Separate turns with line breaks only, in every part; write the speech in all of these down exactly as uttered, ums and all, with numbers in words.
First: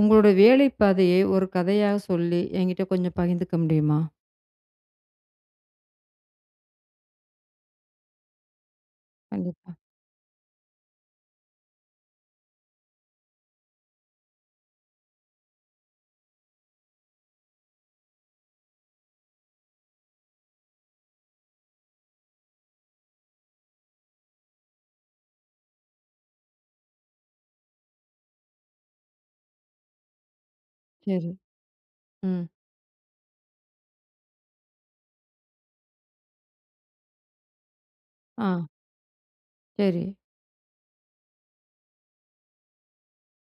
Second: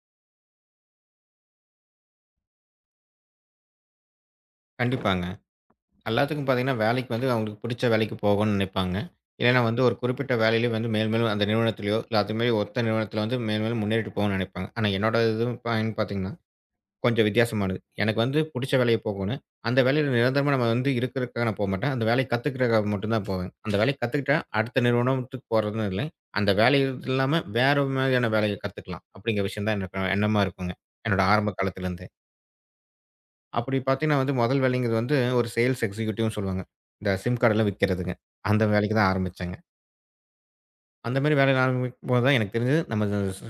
உங்களோட வேலை பாதையை ஒரு கதையாக சொல்லி என்கிட்ட கொஞ்சம் பகிர்ந்துக்க முடியுமா?
கண்டிப்பாங்க. எல்லாத்துக்கும் பார்த்தீங்கன்னா, வேலைக்கு வந்து அவங்களுக்கு பிடிச்ச வேலைக்கு போகணும்னு நினைப்பாங்க. இல்லன்னா
கண்டிப்பா.
வந்து ஒரு குறிப்பிட்ட வேலையிலே வந்து மேலும் மேலும் அந்த நிறுவனத்திலயோ, இல்ல அது மாரி ஒத்த நிறுவனத்தில வந்து மேலும் மேலும் முன்னேறிட்டு போகணும்னு நினைப்பாங்க. ஆனா என்னோட இது பாயிண்ட் பார்த்தீங்கன்னா, கொஞ்சம் வித்தியாசமானது. எனக்கு வந்து பிடிச்ச வேலைய போகணும். அந்த வேலையில நிரந்தரமா நம்ம வந்து இருக்கிறதுக்காக நான் போமாட்டேன். அந்த வேலைய கத்துக்கிறதுக்காக மட்டும் தான் போவேன். அந்த வேலைய கத்துக்கிட்டா அடுத்த நிறுவனத்துக்கு போறதுன்னு இல்லை. அந்த வேலை இல்லாம வேற மாதிரியான வேலைய கத்துக்கலாம். அப்படிங்கிற விஷயம் தான் எனக்கு எண்ணமா இருக்குங்க. என்னோட
சரி.
ஆரம்ப காலத்திலிருந்தே.
ம்.
அப்படி பார்த்தீங்கன்னா வந்து முதல் வேலைங்கிறது வந்து ஒரு சேல்ஸ் எக்ஸிக்யூட்டிவ்னு சொல்லுவாங்க. இந்த சிம் கார்டெல்லாம் விக்கிறதுங்க.
ஆ.
அந்த வேலைக்கு தான் ஆரம்பிச்சேங்க.
சரி.
அந்த மாரி வேலையில ஆரம்பிக்கும் போது தான் எனக்கு தெரிஞ்சது நம்ம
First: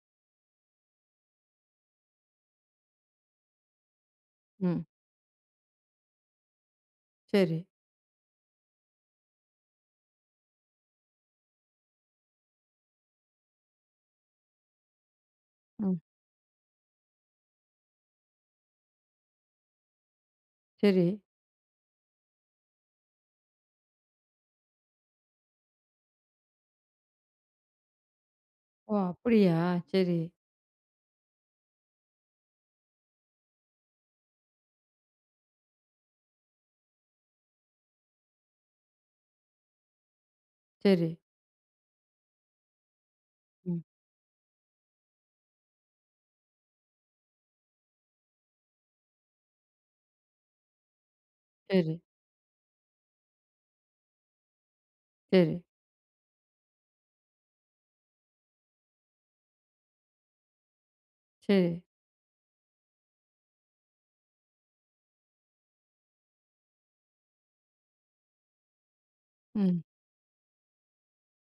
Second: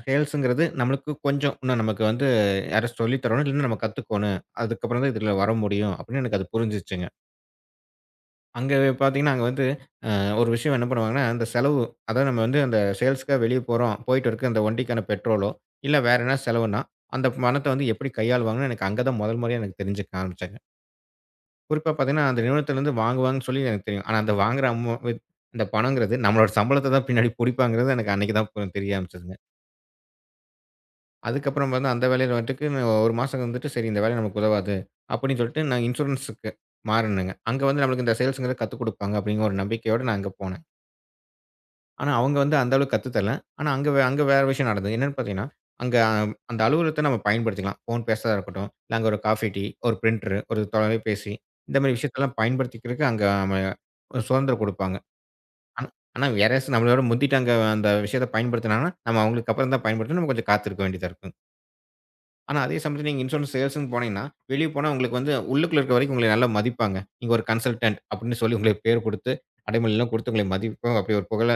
சேல்ஸ்ங்கிறது நம்மளுக்கு கொஞ்சம் இன்னும் நமக்கு வந்து யாராச்சும் சொல்லி தரணும். இல்லன்னா நம்ம கத்துக்கோணும்.
ம்.
அதுக்கப்புறம் தான் இதுல வர முடியும் அப்படின்னு எனக்கு அது புரிஞ்சுச்சுங்க.
சரி.
அங்க பார்த்தீங்கன்னா, அங்க வந்து அஹ், ஒரு விஷயம் என்ன பண்ணுவாங்கன்னா, அந்த செலவு அதாவது நம்ம வந்து அந்த சேல்ஸ்க்காக வெளிய போறோம். போயிட்டு இருக்க அந்த வண்டிக்கான பெட்ரோலோ, இல்ல
ம்.
வேற என்ன செலவுன்னா, அந்த பணத்த வந்து எப்படி கையாளுவாங்கன்னு எனக்கு அங்க தான் முதல் முறையா எனக்கு தெரிஞ்சுக்க ஆரம்பிச்சேங்க.
சரி.
குறிப்பா பார்த்தீங்கன்னா, அந்த நிறுவனத்திலருந்து வாங்குவாங்கன்னு சொல்லி எனக்கு தெரியும். ஆனா அந்த வாங்குற அமௌ வித் அந்த பணங்கிறது நம்மளோட சம்பளத்த தான் பின்னாடி புடிப்பாங்கிறது எனக்கு அன்னைக்கு தான் பு
ஓ!
தெரிய ஆரம்பிச்சதுங்க.
அப்படியா? சரி,
அதுக்கப்புறம் வந்து அந்த வேலையில வந்துட்டு நான் ஒரு மாசம் இருந்துட்டு, "சரி இந்த வேலை நமக்கு உதவாது." அப்படின்னு சொல்லிட்டு நான் இன்சூரன்ஸுக்கு மாறுனேங்க. அங்க வந்து நம்மளுக்கு இந்த சேல்ஸ்ங்கிறத கத்துக் குடுப்பாங்க அப்படிங்கிற ஒரு நம்பிக்கையோட நான் அங்க போனேன்.
சரி.
ஆனா, அவங்க வந்து அந்த அளவுக்கு கத்து தரல. ஆனா,
ம்.
அங்க வே அங்க வேற விஷயம் நடந்தது. என்னன்னு பார்த்தீங்கன்னா, அங்க அஹ், அந்த அலுவலகத்த நம்ம பயன்படுத்திக்கலாம். ஃபோன் பேசுறதா இருக்கட்டும், இல்ல அங்க ஒரு காஃபி, டீ, ஒரு பிரிண்டரு, ஒரு தொலைபேசி இந்த மாரி
சரி,
விஷயத்தெல்லாம் பயன்படுத்திக்கிறதுக்கு அங்க நம்ம ஒரு சுதந்திரம் குடுப்பாங்க.
சரி,
ஆனா ஆனா வேற நம்மளோட முந்திட்டு அங்க அந்த விஷயத்த பயன்படுத்தினாங்கன்னா, நம்ம அவங்களுக்கு அப்புறம் தான் பயன்படுத்தணும். நம்ம கொஞ்சம் காத்திருக்க வேண்டியதா இருக்கும்.
சரி.
ஆனா, அதே சமயத்துல நீங்க இன்சூரன்ஸ் சேல்ஸ்ன்னு போனீங்கன்னா, வெளிய போனா உங்களுக்கு வந்து உள்ளுக்குள்ள இருக்க வரைக்கும் உங்கள நல்லா மதிப்பாங்க. நீங்க ஒரு கன்சல்டன்ட் அப்படின்னு சொல்லி உங்களுக்கு பேர் குடுத்து,
ம்.
அடைமொழிலாம் குடுத்து உங்கள மதிப்பா அப்படி ஒரு புகழ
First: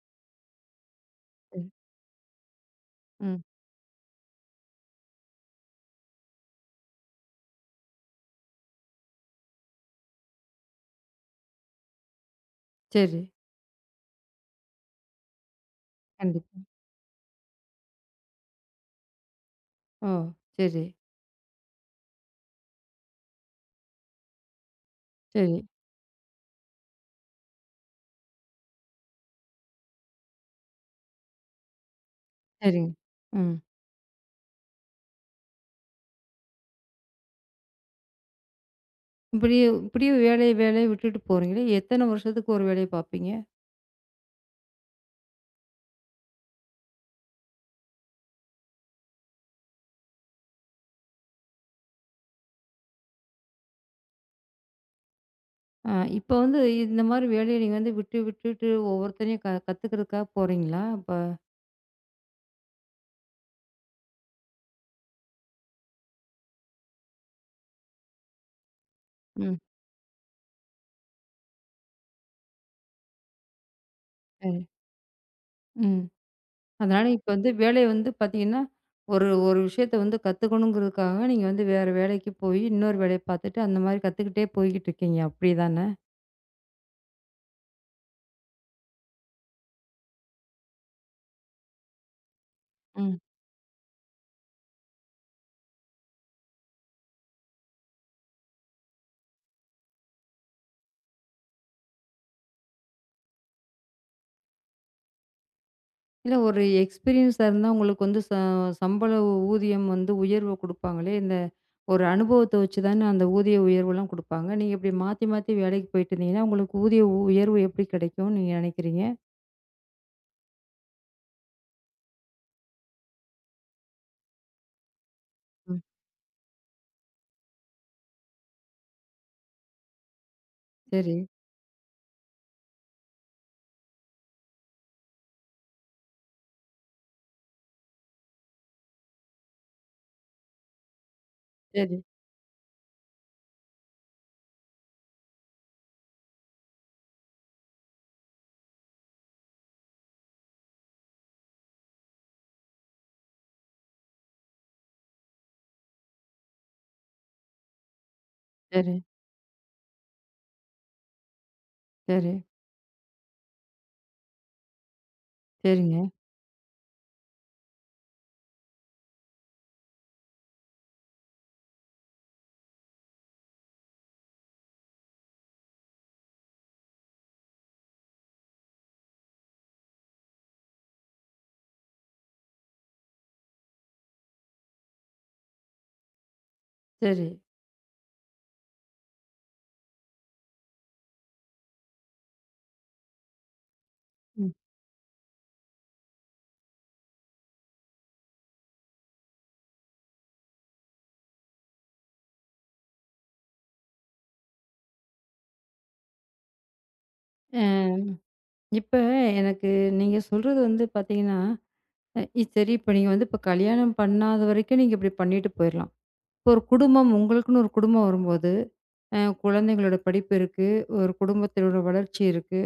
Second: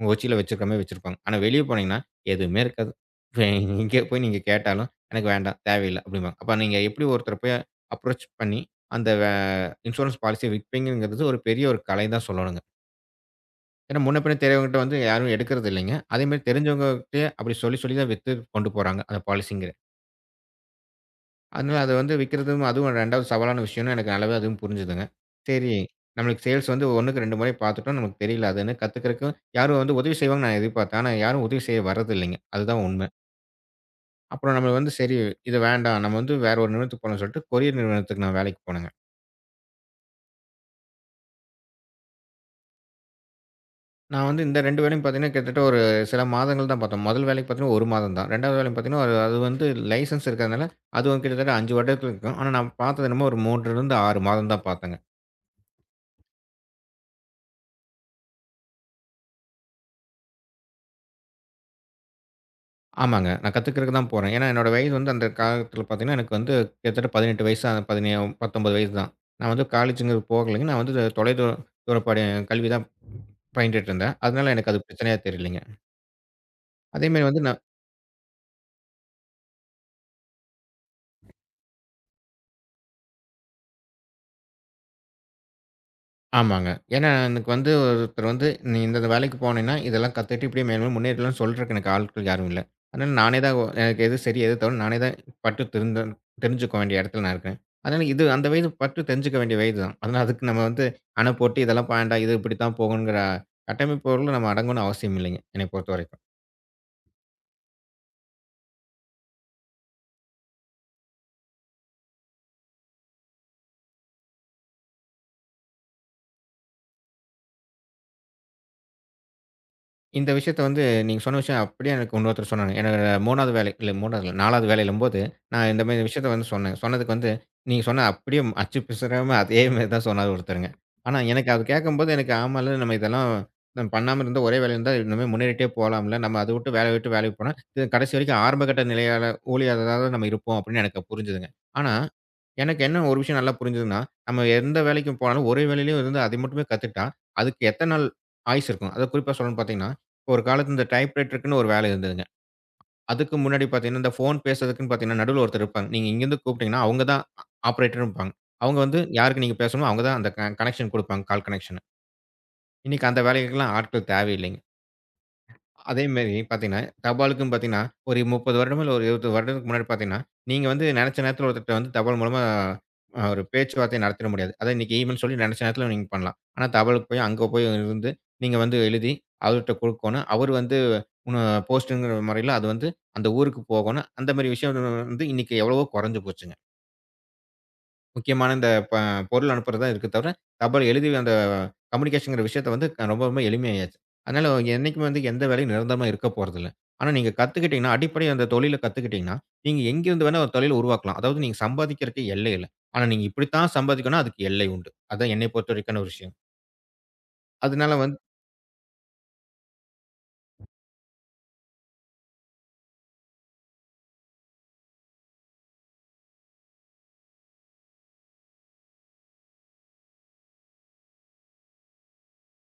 உங்க உச்சியில வச்சிருக்க மாரி வச்சிருப்பாங்க. ஆனா,
சரி.
வெளிய போனீங்கன்னா, எதுவுமே இருக்காது.
ம்.
எங்கே போய் நீங்க கேட்டாலும், "எனக்கு வேண்டாம், தேவையில்ல" அப்படிம்பாங்க. அப்ப நீங்க எப்படி ஒருத்தர போய் அப்ரோச் பண்ணி, அந்த வே இன்சூரன்ஸ் பாலிசிய விற்பீங்கங்கிறது ஒரு பெரிய ஒரு கலை தான் சொல்லணுங்க.
சரி.
ஏன்னா, முன்ன பின்ன தெரியாதவங்ககிட்ட வந்து யாரும் எடுக்கிறது இல்லைங்க. அதே மாரி
கண்டிப்பா.
தெரிஞ்சவங்ககிட்டயே அப்படி சொல்லி சொல்லி தான் வித்து கொண்டு போறாங்க அந்த பாலிசிங்க.
ஓ! சரி,
அதனால அது வந்து விக்கிறதும் அதுவும் 2வது சவாலான விஷயம்னு எனக்கு நல்லாவே அதுவும் புரிஞ்சுதுங்க.
சரி,
சரி, நம்மளுக்கு சேல்ஸ் வந்து 1க்கு இரண்டு முறை பார்த்துட்டோம். நமக்கு தெரியல அதுன்னு கத்துக்கிறதுக்கும் யாரும் வந்து உதவி செய்வாங்கன்னு நான் எதிர்பார்த்தேன். ஆனா யாரும் உதவி செய்ய வர்றதில்லைங்க. அதுதான்
சரிங்க.
உண்மை.
ம்.
அப்புறம் நம்ம வந்து சரி இது வேண்டாம். நம்ம வந்து வேற ஒரு நிறுவனத்துக்கு போலாம்ன்னு சொல்லிட்டு கொரியர் நிறுவனத்துக்கு நான் வேலைக்கு போனேங்க.
இப்படியே இப்படியே வேலைய வேலைய விட்டுட்டு போறீங்களே, எத்தன வருஷத்துக்கு ஒரு வேலைய பார்ப்பீங்க?
நான் வந்து இந்த இரண்டு வேலையும் பார்த்தீங்கன்னா, கிட்டத்தட்ட ஒரு சில மாதங்கள் தான் பார்த்தோம். முதல் வேலைக்கு பார்த்தீங்கன்னா ஒரு மாதம் தான். 2வது வேலையும் பார்த்தீங்கன்னா, அது அது வந்து லைசென்ஸ் இருக்கிறதுனால அது வந்து கிட்டத்தட்ட ஐந்து வருடங்கள் இருக்கும். ஆனா நான் பார்த்தது என்னமோ ஒரு 3லிருந்து ஆறு மாதம் தான் பார்த்தேங்க.
ஆ இப்ப வந்து இந்த மாரி வேலைய நீங்க வந்து விட்டு விட்டுட்டு ஒவ்வொருத்தரையும் க கத்துக்கிறதுக்காக போறீங்களா? இப்ப
ஆமாங்க. நான் கத்துக்கிறதுக்கு தான் போறேன். ஏன்னா, என்னோட வயது வந்து அந்த காலத்தில பார்த்தீங்கன்னா, எனக்கு வந்து கிட்டத்தட்ட பதினெட்டு வயசு, அ பதினேழு பத்தொன்பது வயது தான். நான்
ம்.
வந்து காலேஜ்ங்கிறது போகலைங்க. நான் வந்து தொலைதூர தூர படி கல்வி தான் பயின்றுட்டு இருந்தேன்.
சரி.
அதனால எனக்கு அது பிரச்சனையா தெரியலைங்க.
ம். அதனால
அதேமாரி
இப்ப
வந்து
வந்து
நான்
வேலை வந்து பார்த்தீங்கன்னா, ஒரு ஒரு விஷயத்த வந்து கத்துக்கணுங்கிறதுக்காக நீங்க வந்து வேற வேலைக்கு போய் இன்னொரு வேலைய பார்த்துட்டு, அந்த மாரி கத்துக்கிட்டே போய்க்கிட்டு இருக்கீங்க. அப்படிதானே?
ஆமாங்க. ஏன்னா, எனக்கு வந்து ஒருத்தர் வந்து, "நீ இந்தந்த வேலைக்கு போனேன்னா, இதெல்லாம் கத்துட்டு இப்படியே மேலும் முன்னேறலாம்னு" சொல்றதுக்கு எனக்கு ஆட்கள் யாரும் இல்ல. அதனால
ம்.
நானே தான் ஒ எனக்கு எது சரி, எது தவறுன்னு நானே தான் பட்டு திருந்தன் தெரிஞ்சுக்க வேண்டிய இடத்துல நான் இருக்கேன். அதனால இது அந்த வயது பட்டு தெரிஞ்சுக்க வேண்டிய வயது தான். அதனால அதுக்கு நம்ம வந்து அணை போட்டு இதெல்லாம் வேண்டாம், இது இப்படித்தான் போகுங்கிற கட்டமைப்புக்குள்ள நம்ம அடங்கணும்னு அவசியம் இல்லைங்க, என்னைய பொறுத்தவரை.
இல்ல ஒரு எக்ஸ்பீரியன்ஸா இருந்தா உங்களுக்கு வந்து ச சம்பள ஊதியம் வந்து உயர்வு குடுப்பாங்களே, இந்த ஒரு அனுபவத்த வச்சு தானே அந்த ஊதிய உயர்வுலாம் குடுப்பாங்க. நீங்க இப்படி மாத்தி மாத்தி வேலைக்கு போயிட்டு இருந்தீங்கன்னா, உங்களுக்கு ஊதிய உ உயர்வு எப்படி கிடைக்கும்னு நீங்க நினைக்கிறீங்க?
இந்த விஷயத்த வந்து நீங்க சொன்ன விஷயம் அப்படியே எனக்கு இன்னொருத்தர் சொன்னாங்க. என்னோட 3வது வேலை இல்ல 3வது இல்ல 4வது வேலையிலம்போது, நான்
ம்.
இந்த மாரி விஷயத்த வந்து சொன்னேன். சொன்னதுக்கு வந்து, நீங்க சொன்ன அப்படியே அச்சு பிசுறாம அதே மாரி தான் சொன்னாரு ஒருத்தருங்க.
சரி.
ஆனா எனக்கு அது கேட்கும்போது எனக்கு ஆமால்ல நம்ம இதெல்லாம் நம்ம பண்ணாம இருந்தா ஒரே வேலையில இருந்தா இன்னுமே முன்னேறிட்டே போலாம்ல. நம்ம அத விட்டு வேலைய விட்டு வேலைக்கு போனா, இது கடைசி வரைக்கும் ஆரம்பகட்ட நிலையாள ஊழியரா தான் நம்ம இருப்போம் அப்படின்னு எனக்கு புரிஞ்சுதுங்க. ஆனா,
சரி,
எனக்கு என்ன ஒரு விஷயம் நல்லா புரிஞ்சதுன்னா, நம்ம எந்த வேலைக்கு போனாலும் ஒரே வேலையிலயும் இருந்து அதை மட்டுமே கத்துக்கிட்டா, அதுக்கு எத்தன நாள் ஆயுசு இருக்கும்? அதாவது குறிப்பா சொல்லணும்னு பார்த்தீங்கன்னா, ஒரு காலத்துல இந்த டைப்ரைட்டருக்குன்னு ஒரு வேலை இருந்ததுங்க. அதுக்கு முன்னாடி பார்த்தீங்கன்னா, இந்த ஃபோன் பேசுறதுக்குன்னு பார்த்தீங்கன்னா, நடுவுல ஒருத்தர் இருப்பாங்க. நீங்க இங்கேருந்து கூப்பிட்டீங்கன்னா, அவங்க தான் ஆ ஆப்பரேட்டர்ன்னு இருப்பாங்க. அவங்க
சரி,
வந்து யாருக்கு நீங்க பேசணுமோ, அவங்க தான் அந்த க கனெக்ஷன் குடுப்பாங்க. Call connection.
சரி.
இன்னைக்கு அந்த வேலைக்கெல்லாம் ஆட்கள் தேவையில்லைங்க.
சரிங்க.
அதே மாரி பார்த்தீங்கன்னா, தபாலுக்கும் பார்த்தீங்கன்னா, ஒரு முப்பது வருடமோ இல்ல ஒரு இருபது வருடத்துக்கு முன்னாடி பார்த்தீங்கன்னா, நீங்க வந்து நெனச்ச நேரத்துல ஒருத்தர்ட்ட வந்து தபால் மூலமா அ ஒரு பேச்சுவார்த்தைய நடத்திட முடியாது. அதான் இன்னைக்கு ஈமெயில் சொல்லி நெனச்ச நேரத்துல நீங்க பண்ணலாம். ஆனா தபாலுக்கு போய் அங்க போய் இருந்து நீங்க வந்து எழுதி அவர்ட்ட குடுக்கோணும். அவரு வந்து உன்ன போஸ்ட்டுங்கிற முறையில அது வந்து அந்த ஊருக்கு போகோணும். அந்த மாரி விஷயம் வந்து இன்னைக்கு எவ்வளவோ கொறஞ்சு போச்சுங்க.
சரி.
முக்கியமான இந்த ப பொருள் அனுப்புறதா இருக்கு தவிர, தபால் எழுதி அந்த கம்யூனிகேஷன்ங்கிற விஷயத்த வந்து க- ரொம்ப ரொம்ப எளிமையாயாச்சு. அதனால
ம்.
என்னைக்குமே வந்து எந்த வேலையும் நிரந்தரமா இருக்க போறதில்ல. ஆனா நீங்க கத்துக்கிட்டீங்கன்னா, அடிப்படை அந்த தொழில கத்துக்கிட்டீங்கன்னா, நீங்க எங்கிருந்து வேணா ஒரு தொழில உருவாக்கலாம். அதாவது நீங்க சம்பாதிக்கிறதுக்கு எல்லை இல்ல. ஆனா நீங்க இப்படித்தான் சம்பாதிக்கணும் அதுக்கு எல்லை உண்டு. அதான் என்னை பொறுத்தவரைக்கான ஒரு விஷயம். அதனால
இப்ப எனக்கு நீங்க சொல்றது வந்து பார்த்தீங்கன்னா, அ இ சரி இப்ப நீங்க வந்து இப்ப கல்யாணம் பண்ணாத வரைக்கும் நீங்க இப்படி பண்ணிட்டு போயிரலாம். இப்போ ஒரு குடும்பம் உங்களுக்குன்னு ஒரு குடும்பம் வரும்போது, அ குழந்தைங்களோட படிப்பு இருக்கு, ஒரு குடும்பத்திலோட வளர்ச்சி இருக்கு.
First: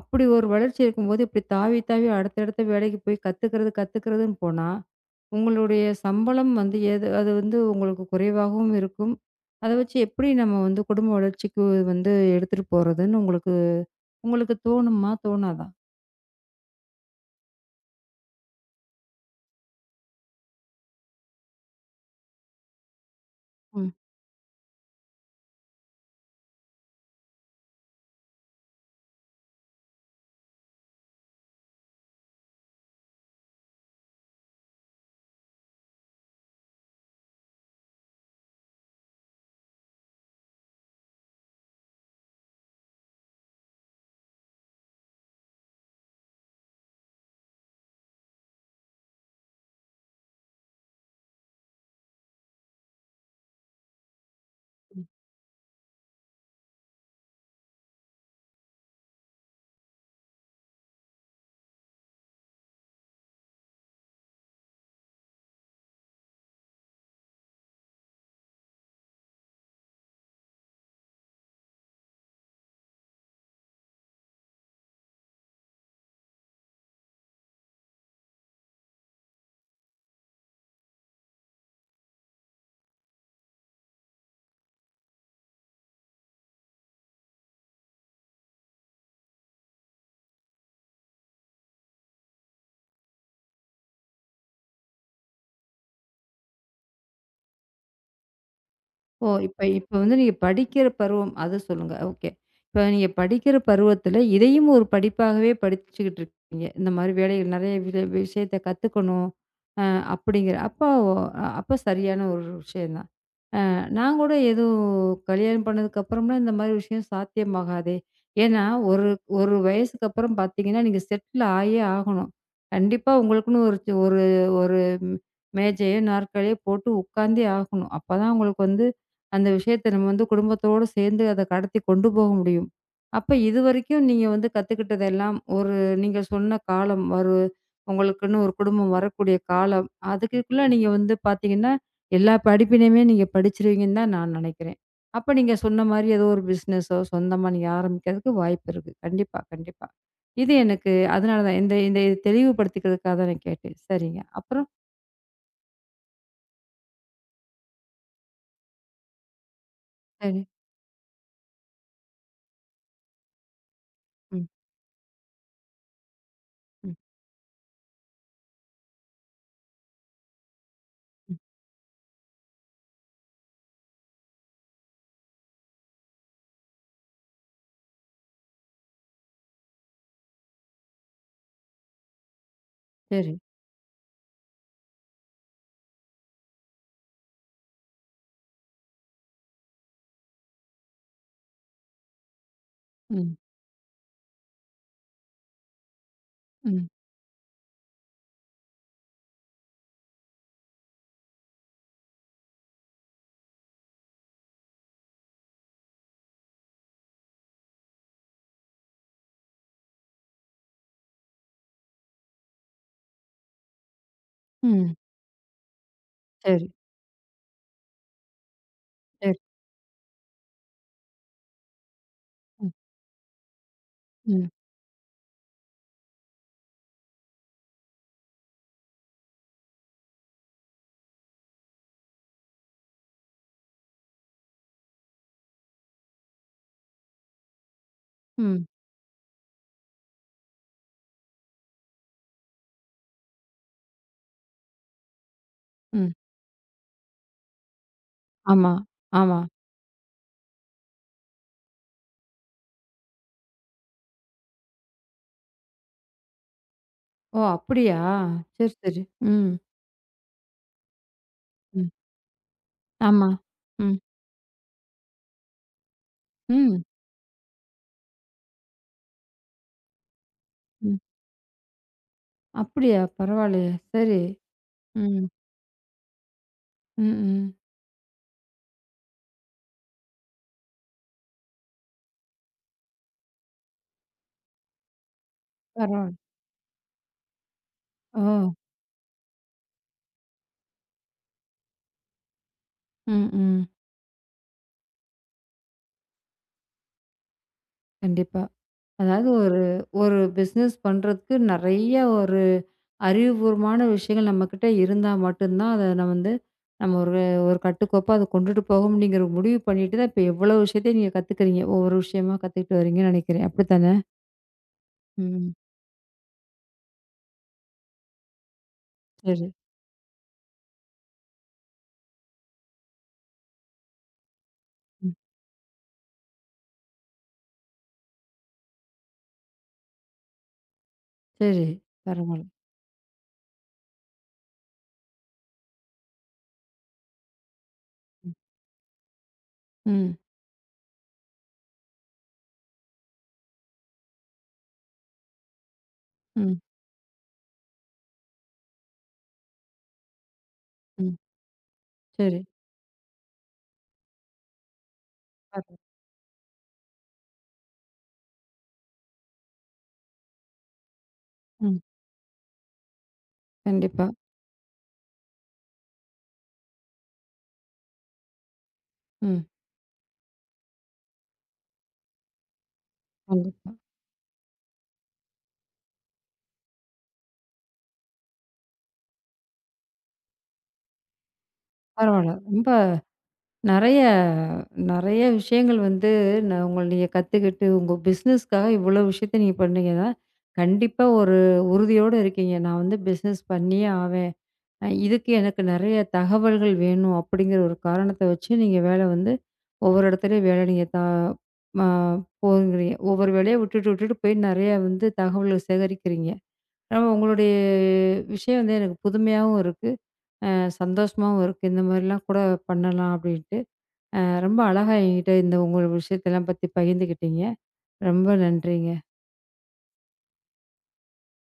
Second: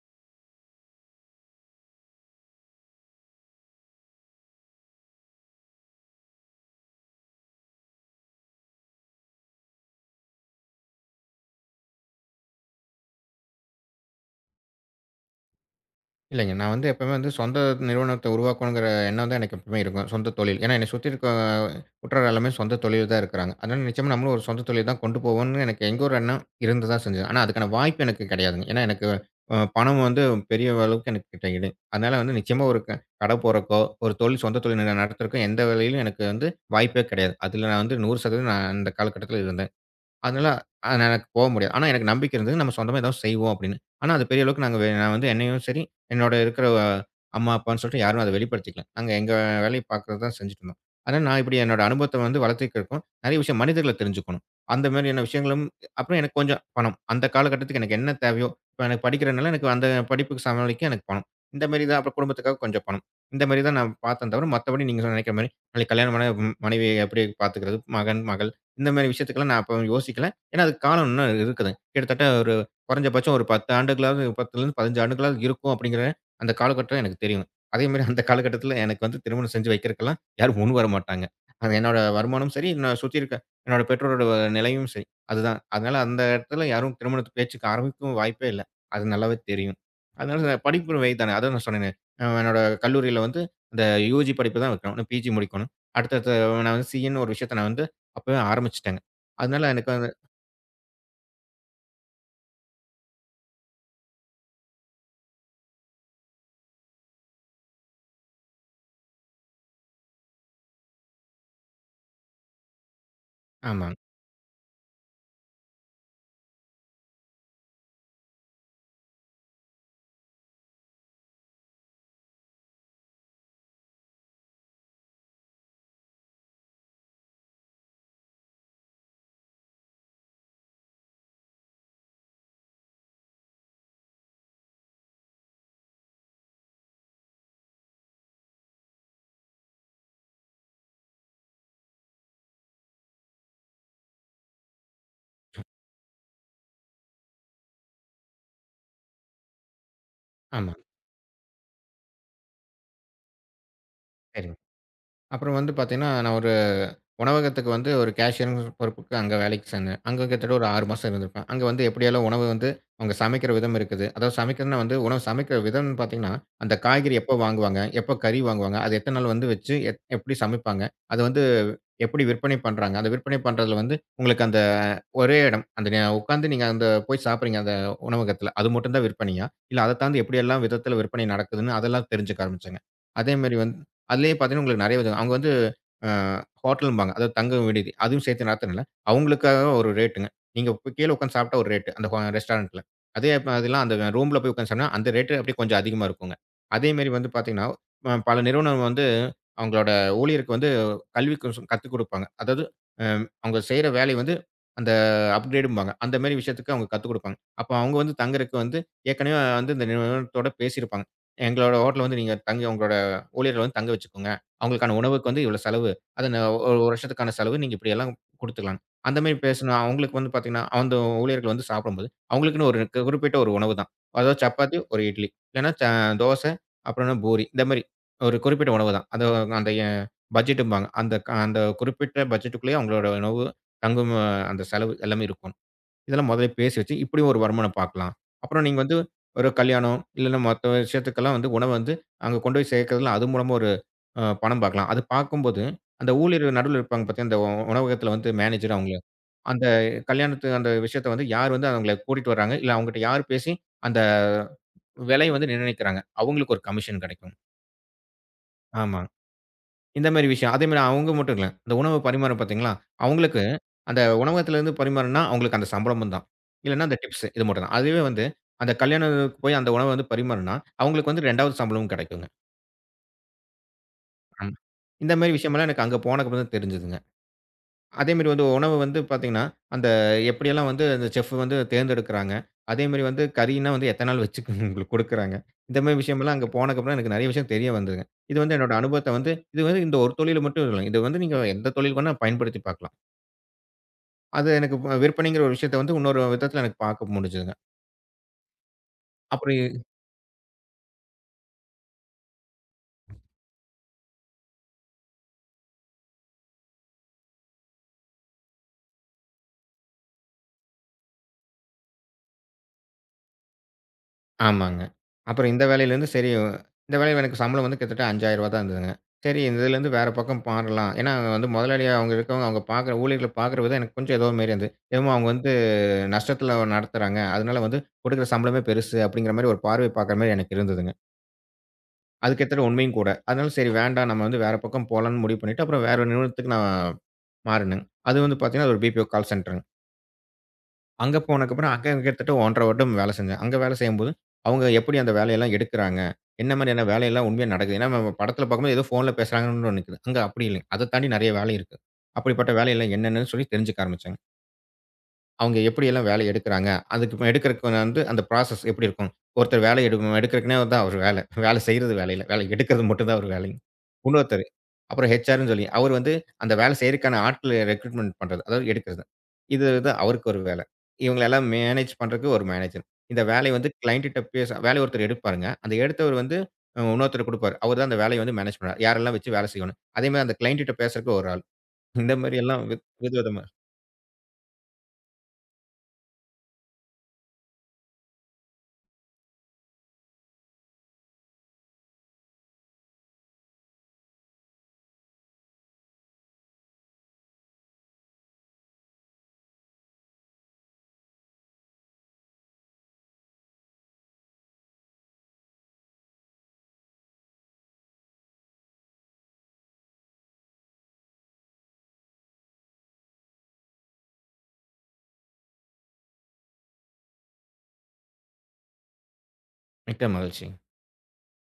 அப்படி ஒரு வளர்ச்சி இருக்கும்போது இப்படி தாவி தாவி அடுத்தடுத்த வேலைக்கு போய் கத்துக்கிறது கத்துக்கிறதுன்னு போனா, உங்களுடைய சம்பளம் வந்து எது அது வந்து உங்களுக்கு குறைவாகவும் இருக்கும். அத வச்சு எப்படி நம்ம வந்து குடும்ப வளர்ச்சிக்கு வந்து எடுத்துட்டு போறதுன்னு உங்களுக்கு உங்களுக்கு தோணுமா? தோணாதா?
இல்லைங்க. நான் வந்து எப்பவுமே வந்து சொந்த நிறுவனத்த உருவாக்கணுங்கிற எண்ணம் தான் எனக்கு எப்பவுமே இருக்கும். சொந்த தொழில். ஏன்னா, என்னை சுத்தி இருக்க உற்றார் எல்லாமே சொந்த தொழில் தான் இருக்கிறாங்க. அதனால நிச்சயமா நம்மளும் ஒரு சொந்த தொழில் தான் கொண்டு போவோம்னு எனக்கு எங்க ஒரு எண்ணம் இருந்து தான் செஞ்சது. ஆனா, அதுக்கான வாய்ப்பு எனக்கு கிடையாதுங்க. ஏன்னா, எனக்கு அ பணம் வந்து பெரிய அளவுக்கு எனக்கு கிடைக்கல. அதனால வந்து நிச்சயமா ஒரு க கடை போறக்கோ, ஒரு தொழில் சொந்த தொழில் ந நடத்துறக்கோ எந்த வேலையிலும் எனக்கு வந்து வாய்ப்பே கிடையாது. அதுல நான் வந்து நூறு சதவீதம் நான் அந்த காலகட்டத்தில இருந்தேன். அதனால அ நான் எனக்கு போ முடியாது. ஆனா எனக்கு நம்பிக்கை இருந்தது. நம்ம சொந்தமா ஏதாவது செய்வோம் அப்படின்னு. ஆனா அது பெரிய அளவுக்கு நாங்க வெ நான் வந்து என்னையும் சரி, என்னோட இருக்கிற அஹ், அம்மா, அப்பான்னு சொல்லிட்டு யாரும் அத வெளிப்படுத்திக்கல. நாங்க எங்க வேலைய பார்க்குறது தான் செஞ்சுட்டு இருந்தோம். ஆனா நான் இப்படி என்னோட அனுபவத்த வந்து வளர்த்துக்கிறதுக்கும், நெறைய விஷயம் மனிதர்கள தெரிஞ்சுக்கணும். அந்த மாதிரியான விஷயங்களும் அப்புறம் எனக்கு கொஞ்சம் பணம். அந்த காலகட்டத்துக்கு எனக்கு என்ன தேவையோ, இப்ப எனக்கு படிக்கிறனால எனக்கு அந்த படிப்புக்கு சமாளிக்க எனக்கு பணம். இந்த மாரி தான் அப்புறம் குடும்பத்துக்காக கொஞ்சம் பணம். இந்த மாரி தான் நான் பார்த்தேன் தவிர, மத்தபடி நீங்க நினைக்கிற மாரி நாளைக்கு கல்யாணம் ஆன மனைவிய எப்படி பார்த்துக்கிறது, மகன், மகள் இந்த மாரி விஷயத்துக்கெல்லாம் நான் அப்ப யோசிக்கல. ஏன்னா, அதுக்கு காலம் இன்னும் இருக்குது. கிட்டத்தட்ட ஒரு குறைஞ்சபட்சம் ஒரு பத்து ஆண்டுகளாவது 10லிருந்து பதினைந்து ஆண்டுகளாவது இருக்கும் அப்படிங்கிற அந்த காலகட்டம் எனக்கு தெரியும். அதே மாரி அந்த காலகட்டத்தில எனக்கு வந்து திருமணம் செஞ்சு வைக்கிறதுக்கெல்லாம் யாரும் முன் வர மாட்டாங்க. அது என்னோட வருமானமும் சரி, என்ன சுத்தி இருக்க என்னோட பெற்றோரோட வ- நிலையும் சரி. அதுதான். அதனால அந்த இடத்துல யாரும் திருமணத்து பேச்சுக்கு ஆரம்பிக்கவும் வாய்ப்பே இல்ல. அது நல்லாவே தெரியும். அதனால நான் படிப்பு வயது தானே. அதான் நான் சொன்னேனே. அ என்னோட கல்லூரியில வந்து அந்த யுஜி படிப்பு தான் வைக்கணும். பிஜி முடிக்கணும். அடுத்தடுத்து நான் வந்து சிஏன்னு ஒரு விஷயத்த நான் வந்து அப்பவே ஆரம்பிச்சுட்டேங்க.
ஓ! இப்ப
அதனால
இப்ப
எனக்கு வந்து
வந்து நீங்க படிக்கிற பருவம் அத சொல்லுங்க. ஓகே. இப்ப நீங்க படிக்கிற பருவத்தில, இதையும் ஒரு படிப்பாகவே படிச்சுக்கிட்டு இருக்கீங்க. இந்த மாரி வேலைகள் நெறைய வி விஷயத்த கத்துக்கணும். அ அப்படிங்கிற அப்போ அப்ப சரியான ஒரு விஷயம் தான்.
ஆமாங்க,
நான் கூட எதுவும் கல்யாணம் பண்ணதுக்கு அப்புறம்லாம் இந்த மாதிரி விஷயம் சாத்தியமாகாதே! ஏன்னா, ஒரு ஒரு வயசுக்கு அப்புறம் பார்த்தீங்கன்னா, நீங்க செட்டில் ஆயே ஆகணும். கண்டிப்பா உங்களுக்குன்னு ஒரு சி- ஒரு ஒரு ம், மேஜையோ, நாற்காலியோ போட்டு உட்கார்ந்தே ஆகணும். அப்பதான் உங்களுக்கு வந்து அந்த விஷயத்த நம்ம வந்து குடும்பத்தோட சேர்ந்து அத கடத்தி கொண்டு போக முடியும். அப்ப இதுவரைக்கும் நீங்க வந்து கத்துக்கிட்டதெல்லாம் ஒரு நீங்க சொன்ன காலம் ஒரு உங்களுக்குன்னு ஒரு குடும்பம் வரக்கூடிய காலம். அதுக்குள்ள நீங்க வந்து பார்த்தீங்கன்னா எல்லா படிப்பினையுமே நீங்க படிச்சிருவீங்கன்னு தான் நான் நினைக்கிறேன். அப்ப நீங்க சொன்ன மாரி ஏதோ ஒரு பிசினஸோ, சொந்தமா நீங்க ஆரம்பிக்கிறதுக்கு வாய்ப்பு இருக்கு. கண்டிப்பா, கண்டிப்பா. இது
ஆமாங்க.
எனக்கு அதனால தான் இந்த இந்த இது தெளிவுபடுத்திக்கிறதுக்காக தான் நான் கேட்டேன். சரிங்க.
சரிங்க.
அப்புறம்?
அப்புறம் வந்து பார்த்தீங்கன்னா, நான் ஒரு உணவகத்துக்கு வந்து ஒரு கேஷியர்ங்கிற பொறுப்புக்கு அங்க வேலைக்கு சேர்ந்தேன். அங்க
சரி.
கிட்டத்தட்ட ஒரு ஆறு மாசம் இருந்திருப்பேன். அங்க வந்து எப்படியெல்லாம் உணவு வந்து அவங்க சமைக்கிற விதம் இருக்குது. அதாவது
ம்,
சமைக்கிறதுன்னா வந்து உணவு சமைக்கிற விதம்னு பார்த்தீங்கன்னா, அந்த
ம்,
காய்கறி எப்போ வாங்குவாங்க? எப்போ கறி வாங்குவாங்க? அது எத்தன நாள் வந்து வச்சு எத் எப்படி சமைப்பாங்க? அது
ம்.
வந்து எப்படி விற்பனை பண்றாங்க? அந்த விற்பனை பண்றதுல வந்து உங்களுக்கு அந்த ஒரே இடம் அந்த நே உட்கார்ந்து நீங்க அந்த போய் சாப்பிடுறீங்க அந்த உணவகத்துல. அது மட்டும் தான் விற்பனையா? இல்ல அத தாண்டி எப்படியெல்லாம் விதத்துல விற்பனை நடக்குதுன்னு அதெல்லாம் தெரிஞ்சுக்க ஆரம்பிச்சேங்க.
சரி.
அதேமாரி வந்து அதிலேயே பார்த்தீங்கன்னா, உங்களுக்கு நெறைய விதம். அவங்க வந்து அ ஹோட்டலும்பாங்க. அதாவது தங்கும் விடுதி. அதுவும் சேர்த்து நடத்துனல. அவங்களுக்காக ஒரு ரேட்டுங்க. நீங்க போய் கீழ உட்கார்ந்து சாப்பிட்டா ஒரு ரேட்டு. அந்த ஹோ ரெஸ்டாரண்ட்ல. அதே
ம்,
இப்ப அதெல்லாம் அந்த ரூம்ல போய் உட்கார்ந்து சாப்பிட்டா, அந்த ரேட்டு அப்படியே கொஞ்சம் அதிகமா இருக்குங்க.
ம்,
அதேமாரி வந்து பார்த்தீங்கன்னா, அ பல நிறுவனம் வந்து அவங்களோட ஊழியருக்கு வந்து கல்வி கோர்ஸ் கத்துக் குடுப்பாங்க. அதாவது அ அவங்க செய்ற வேலை வந்து அந்த அப்கிரேடும்பாங்க. அந்த மாரி விஷயத்துக்கு அவங்க கத்துக் குடுப்பாங்க. அப்ப அவங்க வந்து தங்குறதுக்கு வந்து ஏற்கனவே வந்து இந்த நிறுவனத்தோட பேசியிருப்பாங்க. எங்களோட ஹோட்டல்ல வந்து நீங்க தங்கி உங்களோட ஊழியர்கள் வந்து தங்க வச்சுக்கோங்க.
ம்.
அவங்களுக்கான உணவுக்கு வந்து இவ்வளோ செலவு. அது ந ஒரு
சரி,
ஒரு வருஷத்துக்கான செலவு நீங்க இப்படியெல்லாம் குடுத்துக்கலாம்ன்னு. அந்த
சரி.
மாரி பேசினா அவங்களுக்கு வந்து பார்த்தீங்கன்னா, அந்த ஊழியர்கள் வந்து சாப்பிடும்போது, அவங்களுக்குன்னு
ம்,
ஒரு கு- குறிப்பிட்ட ஒரு உணவு தான். அதாவது
ம்,
சப்பாத்தி, ஒரு இட்லி. இல்லன்னா ச தோசை, அப்புறம்னா பூரி. இந்த மாரி ஒரு குறிப்பிட்ட உணவு தான். அது அந்த எ பட்ஜெட்டும்பாங்க. அந்த க அந்த குறிப்பிட்ட பட்ஜெட்டுக்குள்ளேயே அவங்களோட உணவு, தங்கும் அஹ், அந்த செலவு எல்லாமே இருக்கும். இதெல்லாம் முதலே பேசி வச்சு, இப்படியும் ஒரு வருமானம் பார்க்கலாம். அப்புறம்
ம்,
நீங்க வந்து ஒரு கல்யாணம், இல்லன்னா மத்த விஷயத்துக்கெல்லாம் வந்து உணவு வந்து அங்க கொண்டு போய் சேர்க்கிறதுல அது மூலமா ஒரு அ பணம் பார்க்கலாம். அது பார்க்கும்போது, அந்த
ம்.
ஊழியர் நடுவுல இருப்பாங்க பார்த்தீயா, அந்த உணவகத்தில வந்து
ஆமா,
மேனேஜர் அவுங்க.
ஆமா.
அந்த கல்யாணத்து அந்த விஷயத்த வந்து யார் வந்து அவங்கள கூட்டிட்டு வராங்க, இல்ல அவங்ககிட்ட யார் பேசி அந்த விலைய வந்து நிர்ணயிக்கிறாங்க. அவங்களுக்கு ஒரு கமிஷன் கிடைக்கும்.
ஓ! அப்படியா? சரி, சரி.
ஆமாங்க.
ம்,
இந்த மாரி விஷயம். அதே மாரி அவங்க மட்டும் இல்ல. இந்த
ம்.
உணவு பரிமாறம் பார்த்தீங்களா?
ஆமா.
அவங்களுக்கு
ம்,
அந்த உணவகத்திலருந்து பரிமாறணும்னா, அவங்களுக்கு அந்த சம்பளமும் தான்.
ம்,
இல்லன்னா அந்த டிப்ஸ் இது மட்டும் தான். அதுவே வந்து அந்த கல்யாணத்துக்கு போய் அந்த உணவ வந்து பரிமாறுனா,
ம்.
அவங்களுக்கு வந்து 2வது சம்பளமும் கெடைக்குங்க.
அப்படியா? பரவாயில்லையே! சரி.
ம். இந்த
ம்,
மாரி விஷயமெல்லாம் எனக்கு அங்க போனதுக்கப்புறம் தான் தெரிஞ்சதுங்க.
ம், ம்.
அதேமாரி வந்து உணவு வந்து பார்த்தீங்கன்னா, அந்த எப்படியெல்லாம் வந்து அந்த செஃப் வந்து தேர்ந்தெடுக்கிறாங்க. அதேமாரி வந்து கறின்னா வந்து எத்தன நாள் வச்சு உங்களுக்கு குடுக்குறாங்க. இந்த மாரி
பரவால்ல.
விஷயமெல்லாம் அங்க போனக்கப்புறம் எனக்கு நெறைய விஷயம் தெரிய வந்ததுங்க.
ஓ!
இது வந்து என்னோட அனுபவத்த வந்து இது வந்து இந்த ஒரு தொழில் மட்டும் இல்லங்க. இது வந்து நீங்க எந்த தொழில் வேணா பயன்படுத்தி பார்க்கலாம்.
ம், ம்.
அது எனக்கு விற்பனைங்கிற ஒரு விஷயத்த வந்து இன்னொரு விதத்துல எனக்கு பார்க்க முடிஞ்சுதுங்க.
கண்டிப்பா. அதாவது ஒரு
அப்புறம்
ஒரு பிசினஸ் பண்றதுக்கு நெறைய ஒரு அறிவுபூர்வமான விஷயங்கள் நம்மகிட்ட இருந்தா மட்டும் தான், அத நம்ம வந்து நம்ம ஒரு ஒரு கட்டுக்கோப்பா அத கொண்டுட்டு போகும் நீங்கிற முடிவு பண்ணிட்டு தான், இப்ப எவ்வளோ விஷயத்தையும் நீங்க கத்துக்கிறீங்க. ஒவ்வொரு விஷயமா கத்துக்கிட்டு வரீங்கன்னு நெனைக்கிறேன். அப்படித்தானே?
ஆமாங்க. அப்புறம்
ம்.
இந்த வேலையிலேருந்து சரி, இந்த வேலையில எனக்கு சம்பளம் வந்து கிட்டத்தட்ட ரூ. ஐந்தாயிரம் தான் இருந்ததுங்க. சரி
சரி.
இந்த இதுலேருந்து வேற பக்கம் மாறலாம். ஏன்னா வந்து முதலாளியா அவங்க இருக்கவங்க, அவங்க பார்க்குற ஊழியர்கள பார்க்குற விதம் எனக்கு கொஞ்சம் ஏதோ மாரி இருந்தது.
ம்.
என்னமோ அவங்க வந்து நஷ்டத்தில நடத்துறாங்க. அதனால வந்து கொடுக்குற சம்பளமே பெருசு அப்படிங்கிற மாரி ஒரு பார்வை பார்க்குற மாரி எனக்கு இருந்ததுங்க.
சரி.
அது
பரவால்ல.
கிட்டத்தட்ட உண்மையும் கூட. அதனால சரி வேண்டாம் நம்ம வந்து வேற பக்கம் போலாம்ன்னு முடிவு பண்ணிட்டு, அப்புறம் வேற ஒரு நிறுவனத்துக்கு நான் மாறினேங்க. அது வந்து பார்த்தீங்கன்னா, அது ஒரு பிபிஓ கால் சென்டருங்க.
ம்.
அங்க போனதுக்கப்புறம், அங்க கிட்டத்தட்ட ஒன்றரை வருடம் வேலை செஞ்சேன். அங்க வேலை செய்யும்போது, அவங்க எப்படி அந்த வேலையெல்லாம் எடுக்குறாங்க? என்ன
ம்.
மாரியான வேலையெல்லாம் உண்மையா நடக்குது? ஏன்னா, நம்ம படத்துல பார்க்கும்போது ஏதோ ஃபோன்ல பேசுறாங்கன்னு ஒண்ணு நிக்குது. அங்க அப்படி இல்லைங்க. அத தாண்டி
ம்.
நெறைய வேலை இருக்கு.
சரி.
அப்படிப்பட்ட வேலையெல்லாம் என்னென்னு சொல்லி தெரிஞ்சுக்க ஆரம்பிச்சேன். அவங்க
பரவால்ல.
எப்படியெல்லாம் வேலை எடுக்குறாங்க. அதுக்கு எடுக்கிறதுக்கு வந்து அந்த ப்ராசஸ் எப்படி இருக்கும்? ஒருத்தர் வேலை எடு எடுக்கிறக்குன்னே அதான் அவரு வேலை. வேலை
ம்.
செய்றது வேலை இல்ல. வேலை எடுக்கிறது மட்டும் தான் அவரு வேலைங்க.
கண்டிப்பா.
இன்னொருத்தரு, அப்புறம் ஹெச்ஆர்ன்னு சொல்லி அவர் வந்து அந்த வேலை செய்றதுக்கான ஆட்கள ரெக்ரூட்மென்ட் பண்றது. அதாவது எடுக்கிறது.
ம்.
இது இது அவருக்கு ஒரு வேலை. இவங்கள எல்லாம் மேனேஜ் பண்றதுக்கு ஒரு மேனேஜர். இந்த வேலைய வந்து
கண்டிப்பா.
கிளையன்ட்ட்ட பேச வேலைய ஒருத்தர் எடுப்பாருங்க. அந்த எடுத்தவர் வந்து அ இன்னொருத்தருக்கு குடுப்பாரு. அவர் தான் அந்த வேலைய வந்து மேனேஜ் பண்ணுவாரு. யாரெல்லாம் வச்சு வேலை செய்யணும்னு. அதே மாரி அந்த கிளையன்ட்ட்ட பேசுறதுக்கு ஒரு ஆள். இந்த
பரவால்ல.
மாரி எல்லாம்
ரொம்ப
வித் விதவிதமா
நெறைய நெறைய விஷயங்கள் வந்து நான் உங்கள நீங்க கத்துக்கிட்டு, உங்க பிசினஸ்க்காக இவ்வளோ விஷயத்த நீங்க பண்ணீங்கன்னா, கண்டிப்பா ஒரு உறுதியோட இருக்கீங்க. நான் வந்து பிசினஸ் பண்ணியே ஆவேன். அ இதுக்கு எனக்கு நெறைய தகவல்கள் வேணும் அப்படிங்கிற ஒரு காரணத்த வச்சு, நீங்க வேல வந்து ஒவ்வொரு இடத்துலயும் வேல நீங்க தா ம போங்கிறீங்க. ஒவ்வொரு வேலையா விட்டுட்டு, விட்டுட்டு போய் நெறைய வந்து தகவல்கள் சேகரிக்கிறீங்க. ஆனா உங்களுடைய விஷயம் வந்து எனக்கு புதுமையாவும் இருக்கு. அ சந்தோஷமாவும் இருக்கு. இந்த மாரிலாம் கூட பண்ணலாம் அப்படின்ட்டு. அ ரொம்ப அழகா என்கிட்ட இந்த உங்க விஷயத்தெல்லாம் பத்தி பகிர்ந்துக்கிட்டீங்க. ரொம்ப நன்றிங்க.
மிக்க மகிழ்ச்சி.